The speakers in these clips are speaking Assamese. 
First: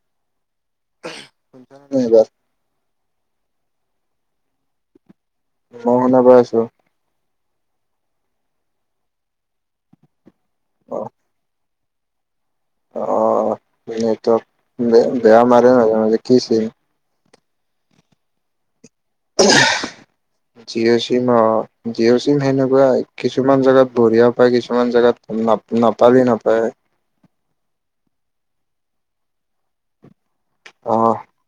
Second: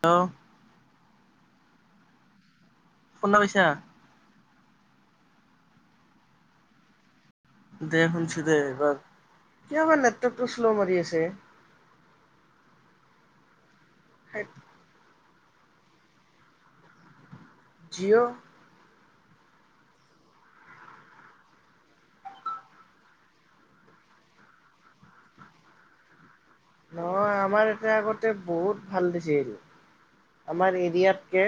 হেল্ল, নাই বাৰ। [unintelligible] শুনা পাইছা? মই শুনা পাই আছো। দে শুনছো দে। এইবাৰ কিয় বা নেটৰ্কটো শ্ল' মাৰি আছে। অহ, নেটৱৰ্ক বেয়া মাৰে। মাজে, মাজে কি চিম? জিঅ'। উম, [unintelligible] জিঅ' চিম অহ, জিঅ' চিম সেনেকুৱাই কিছুমান জেগাত বঢ়িয়াও পায়। কিছুমান জেগাত নাপালি নাপায় আৰু। নহয় আমাৰ এতে আগতে বহুত ভাল দিছে। আমাৰ অহ এৰিয়াতকে।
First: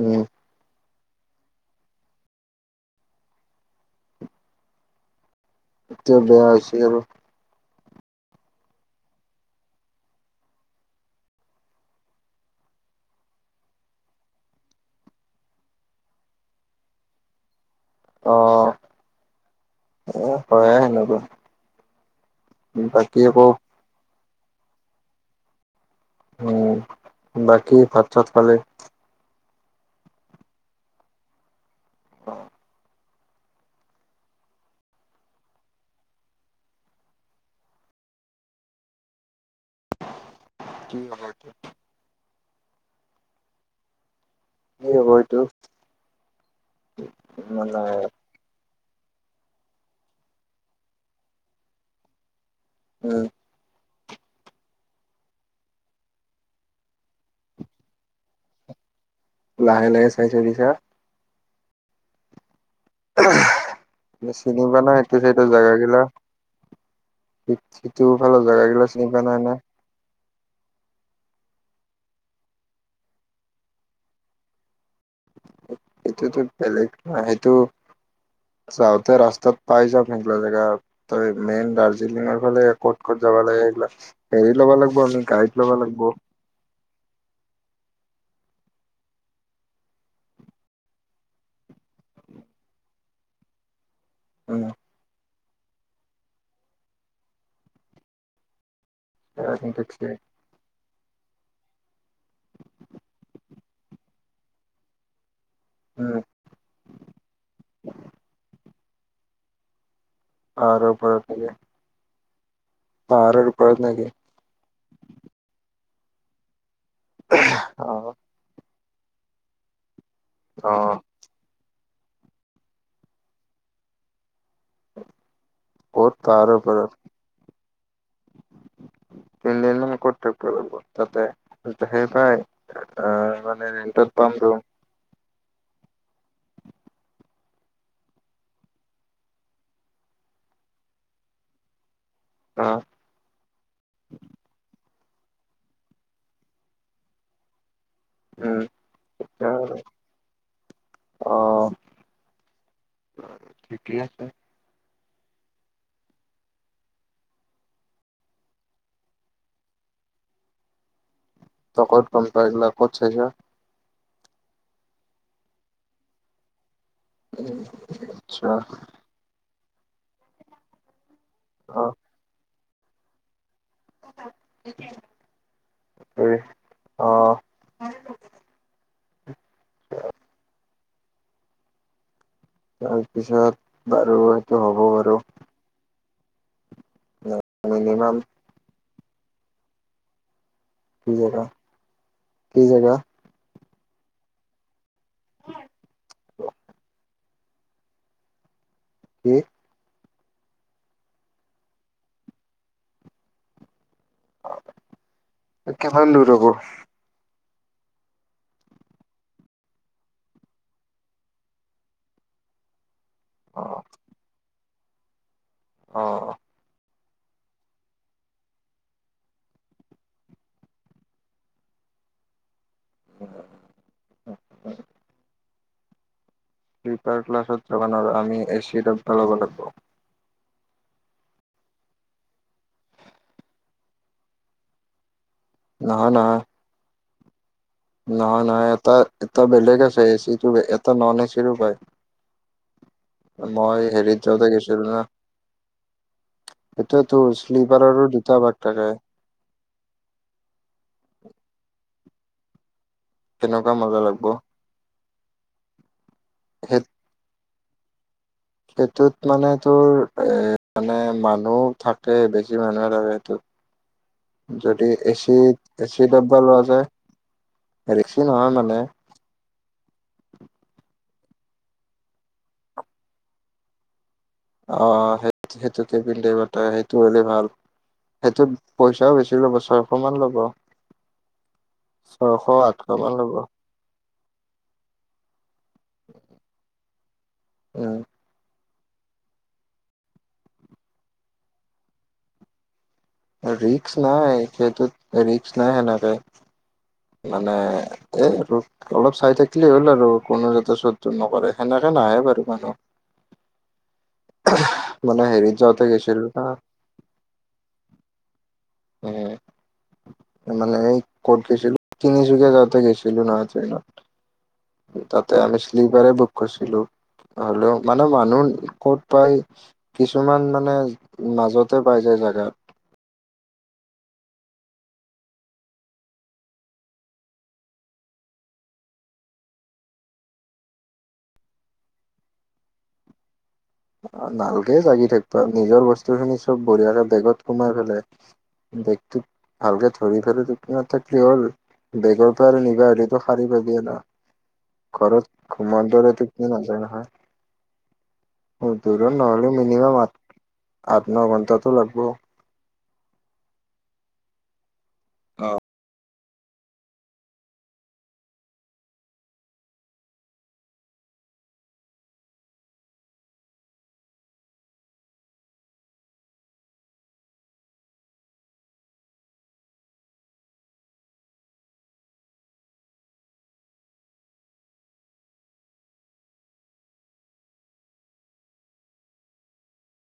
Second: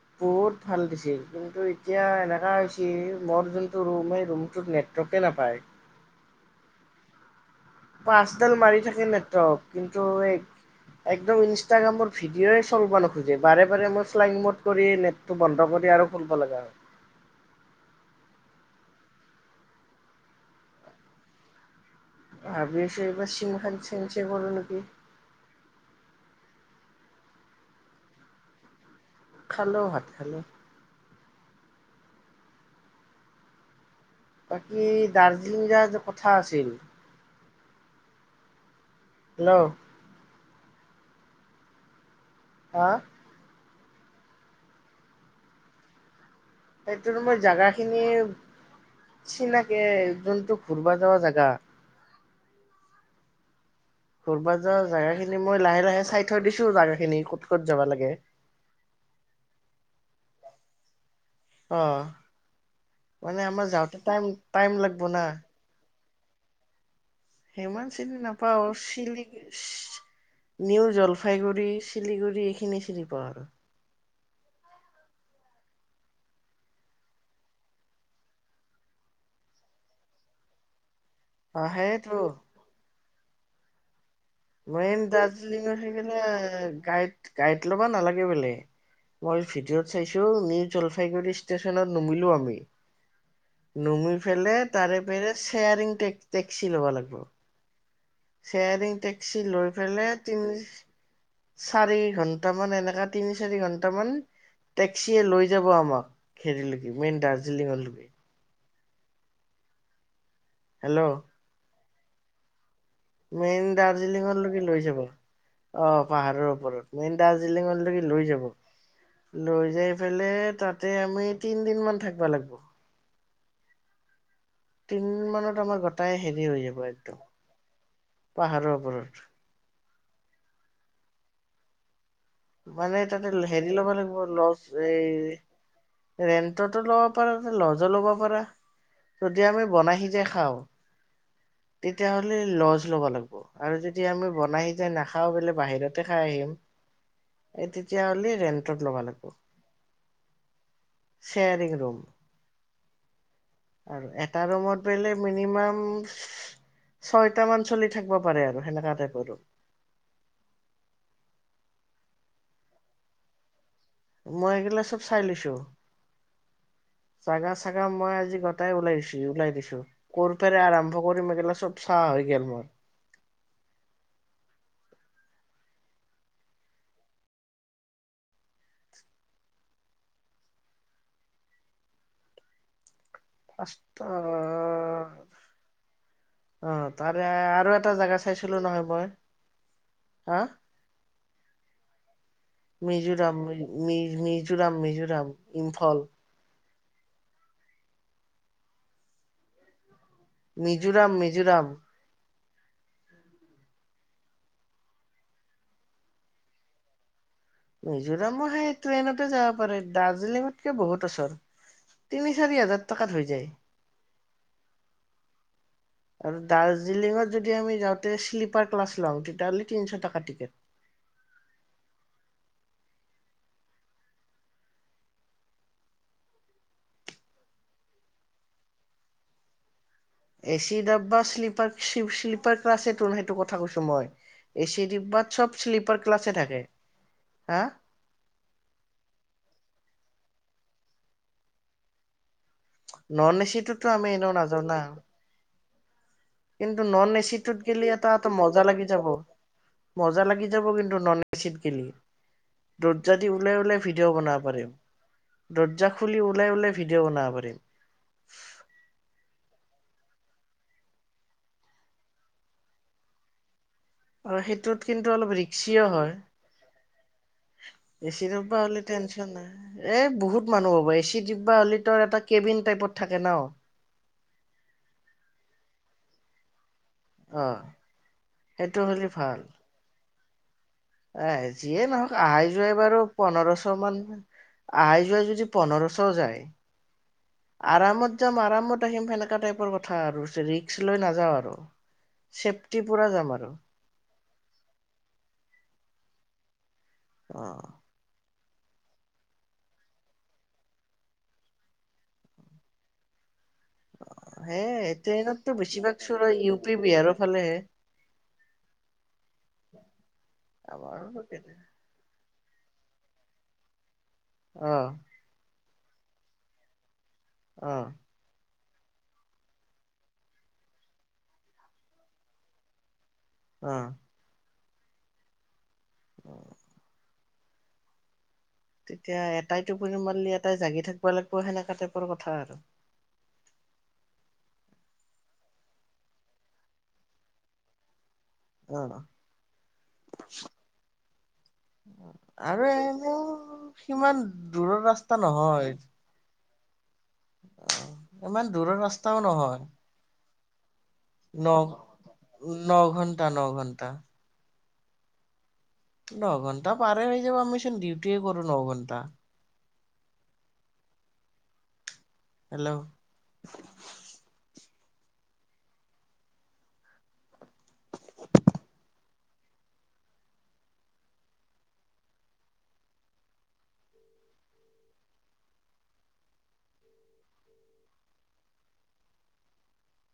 উম বহুত। ভাল দিছিল। কিন্তু এতিয়া এনেকুৱা হৈ হৈছে মোৰ যোনটো ৰুম সেই ৰুমটোত নেটৱৰ্কে নাপায়। এতিয়া বেয়া হৈছে আৰু। পাঁচডাল মাৰি থাকে নেটৱৰ্ক। কিন্তু এই একদম ইনষ্টাগ্ৰামৰ ভিডিঅ'ই চলিব নোখোজে। বাৰে-বাৰে মই ফ্লাইং মড কৰিয়ে নেট নেটটো বন্ধ কৰি আৰু খুলব লগা হয়। অহ, হয়ে সেনেকুৱা। ভাবিচো বাকী এইবাৰ আকৌ চিম খান চেন্স এ কৰো নেকি? উম, বাকী ভাত- চাত খালি? খালো ভাত খালো। অহ, বাকী দাৰ্জিলিং যোৱা যে কথা আছিল। হেল্লো, কি হব এতিয়া? হা, কি হব সেইটো। সেইটো মই জাগা খিনি চিনাকি যোনটো ঘূৰবা যোৱা জাগা। উম, ঘূৰ্বা যোৱা জেগাখিনি মই লাহে লাহে চাই থৈ দিছো। জেগাখিনি ক'ত-ক'ত যাব লাগে। লাহে লাহে চাই থৈ দিছা। অ', মানে আমাৰ যাওঁতে টাইম চিনি পোৱা টাইম লাগিব এইটো না। চাইডৰ জাগা গিলা। ইমান সিটো চিনি ফালৰ নাপাওঁ জেগাগিলা চিনি পোৱা নাই না [unintelligible] নিউ জলপাইগুৰি, চিলিগুৰি এইখিনি চিনি পাওঁ আৰু। এইটোতো বেলেগ হয় সেইটো যাওঁতে ৰাস্তাত পাই যাম সেইগিলা জেগা। ত' অ মেইন সেইটো দাৰ্জিলিংৰ ফালে ক'ত ক'ত যাবা লাগে এইগিলাক। মেইন দাৰ্জিলিঙত [unintelligible] গাইড গাইড ল'বা নালাগে বোলে। মই ভিডিঅ' ত চাইছো নিউ জলপাইগুৰি ষ্টেচনত নুমিলো আমি। নমি পেলে উম তাৰে পেৰে শ্বেয়াৰিং টেক-টেক্সি ল'ব লাগিব। শ্বেয়াৰিং টেক্সি ক্সি লৈ পেলে উম তিনি চাৰি ঘন্টামান এনেকা তিনি চাৰি ঘন্টামান টেক্সিয়ে লৈ যাব আমাক। হেৰী লৈকে মেইন দাৰ্জিলিঙৰ লৈকে। পাহাৰৰ হেল্ল' ওপৰত পিনে। মেইন ওপৰত নেকি দাৰ্জিলিঙৰ লৈকে লৈ যাব, অ' পাহাৰৰ ওপৰত। মেইন দাৰ্জিলিঙৰ অ লৈকে লৈ যাব, লৈ যায় পেলে অ তাতে আমি তিনদিন মান থাকবা লাগব। তিন মানত আমাৰ ক'ত গোটাই হেৰি পাহাৰৰ হৈ যাব ওপৰত একদম পাহাৰৰ ওপৰত। তিনদিনমান ক'ত থাকবা লাগব তাতে [unintelligible] মানে তাতে আহ মানে হেৰি ল'ব ৰেন্টত পাম লাগব' ৰুম লছ এই ৰেন্টততো ল'ব পাৰা ল'জ ল'ব পাৰা। যদি আমি বনাই সিজাই খাওঁ, তেতিয়াহ'লে অ ল'জ ল'বা লাগবো। আৰু যদি আমি বনাই সিজাই নাখাওঁ বোলে বাহিৰতে খাই আহিম। এই তেতিয়াহ'লি উম ৰেন্টত ল'বা লাগব'। অ শ্বেয়াৰিং ৰুম ঠিকে আৰু আছে এটা ৰুমত পেলে মিনিমাম ছয়টা মান চলি থাকবা পাৰে আৰু সেনেকা টাইপৰ আৰু। তই ক'ত গম পাইলা এইগিলা ক'ত চাইছা? মই এইগিলা চব চাই লৈছোঁ। জাগা চাগা মই আজি আচ্ছা গোটাই ওলাই দিছোঁ ওলাই দিছোঁ। ক'ৰ পৰা আৰম্ভ কৰিম এইগিলা চব অ চাৱা হৈ গে'ল মোৰ। অ'। [inaudible] তাৰপিছত ফাৰ্ষ্ট বাৰু সেইটো হ'ব বাৰু। অ', তাৰে আৰু এটা মিনিমাম জাগা চাইছিলোঁ নহয় মই, হা? কি জেগা? কি জেগা মিজোৰাম মি-মি-মিজোৰাম মিজোৰাম ইমফল। কি? মিজোৰাম মিজোৰাম। কিমান দূৰ হ'ব? মিজোৰামো সেই ট্ৰেইনতে যাবা পাৰে দাৰ্জিলিঙতকে বহুত ওচৰ। তিনি চাৰি হাজাৰ টকাত হৈ যায়। অ অ আৰু দাৰ্জিলিঙত যদি আমি যাওঁতে শ্লীপাৰ ক্লাছ লওঁ, তেতিয়াহ'লে তিনিশ টকা টিকেট। [inaudible] শ্লিপাৰ ক্লাছত যাবা নৰা আমি এ চি ডাব্বা ল'বা লাগব'। এ চি ডাব্বা শ্লিপাৰ চিপ-শ্লিপাৰ ক্লাছেটোন সেইটো কথা কৈছোঁ মই এচি ডিব্বাত। চব শ্লিপাৰ নহয় ক্লাছে নহয় থাকে। হা? নহয় নহয় এটা এটা বেলেগ আছে এচিটো এটা ন'ন এচিৰো পায়। নন এ মই চিটোতো আমি হেৰিত এনেও যাওঁতে নাযাওঁ গেছিলোঁ না। কিন্তু ন'ন সেইটোৱেতো এচিটোত গে'লি শ্লিপাৰৰো এটাত দুটা ভাগ মজা লাগি থাকে যাব। মজা লাগি যাব কিন্তু ন'ন এচিত গে'লি। দৰ্জা দি ওলাই কেনেকুৱা ওলাই মজা ভিডিঅ' লাগব বনাবা পাৰিম। দৰ্জা খুলি ওলাই ওলাই সেই ভিডিঅ' বনাবা পাৰিম। সেইটোত মানে তোৰ এ, মানে মানুহ থাকে বেছি মানুহে থাকে আৰু সেইটোত। সেইটোত যদি কিন্তু অলপ এচিত ৰিক্সিও এচি হয়। ডাব্বা লোৱা যায়। এ চি ৰেখছি নহয় ডিব্বা মানে। হ'লে টেনচন এ, বহুত মানুহ হ'ব এ চি ডিব্বা হ'লি তৰ এটা কেবিন টাইপত থাকে ন'। অ', সেত, সেইটো কেবিন টাইপত। ত' সেইটো হ'লি ভাল। অ সেইটোত সেইটো হ'লে পইচাও বেছি ল'ব ছয়শ মান ল'ব। আহে, যিয়ে নহওঁক ছয়শ আহাই যোৱাই আঠশ বাৰু মান ল'ব পন্ধৰশ' মান। আহাই যোৱা যদি পন্ধৰশ' যায় উম আৰামত। যাম আৰামত আহিম সেনেকা টাইপৰ কথা আৰু ৰিস্ক লৈ নাযাওঁ আৰু। চেপটি পোৰা যাম। আৰু ৰিস্ক নাই সেইটোত ৰিস্ক নাই সেনেকে। অ মানে। এ, ৰূপ অলপ চাই থাকলি হ'ল আৰু কোনো যাতে চুৰ তুৰ নকৰে। সেনেকে নাহে বাৰু মানুহ। এ, মানে ট্ৰেনততো হেৰিত যাওঁতে বেছিভাগ গৈছিলো চুৰ হৈ না ইউ পি বিহাৰৰ ফালেহে। উ মানে আমাৰো ক'ত গৈছিলোঁ। তিনচুকীয়া যাওঁতে গৈছিলোঁ নহ ত ন। অ। তাতে আমি শ্লিপাৰে বুক কৰিছিলো অ হলেও মানে মানুহ ক'ত? প্ৰায় কিছুমান মানে মাজতে পাই যায় জোগাত। অ। অ। তেতিয়া এটাই টোপুৰি মাৰিলি এটাই জাগি থাকিব লাগিব সেনেকাা টাইপৰ কথা আৰু, নালকে জাগি থাকিব আৰু নিজৰ বস্তু খিনি চব বঢ়িয়াকে বেগত সোমাই পেললে, অ বেগটোক ভালকে ধৰি ফেল কিনা থাকিলি হ'ল। বেগৰ পৰা আৰু নিবাহৰিো শাৰী পাবি ন সিমান দূৰৰ ৰাস্তা ঘৰত ঘোমোৱাৰ দৰে। কিমানায় নহয়। অ। দূৰত নহ'লে মিনিমাম আঠ আঠ ন ঘণ্টাতটো লাগিব। উ ন ঘন্টা ন ঘণ্টা। অ। নঘণ্টা পাৰে হৈ যাব আমি চ ডিউটে কৰো ন ঘণ্টা। Hello,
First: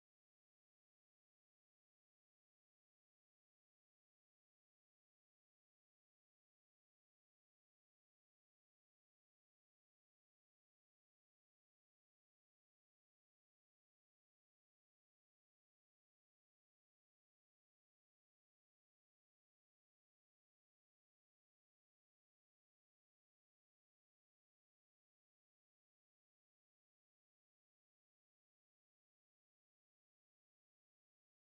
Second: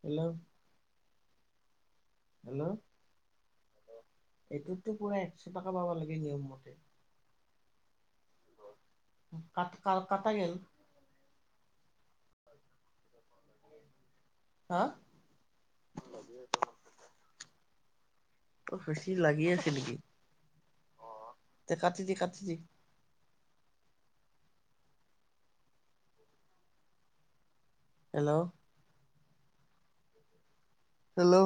hello. হেল্ল', এইটোতো পুৰা একশ টকা পাবা লাগে নিয়ম মতে। ক ক কটা গ'ল। হা। সেছি লাগি আছে নেকি কাটি দি কাটি দি। হেল্ল'? হেল্ল'?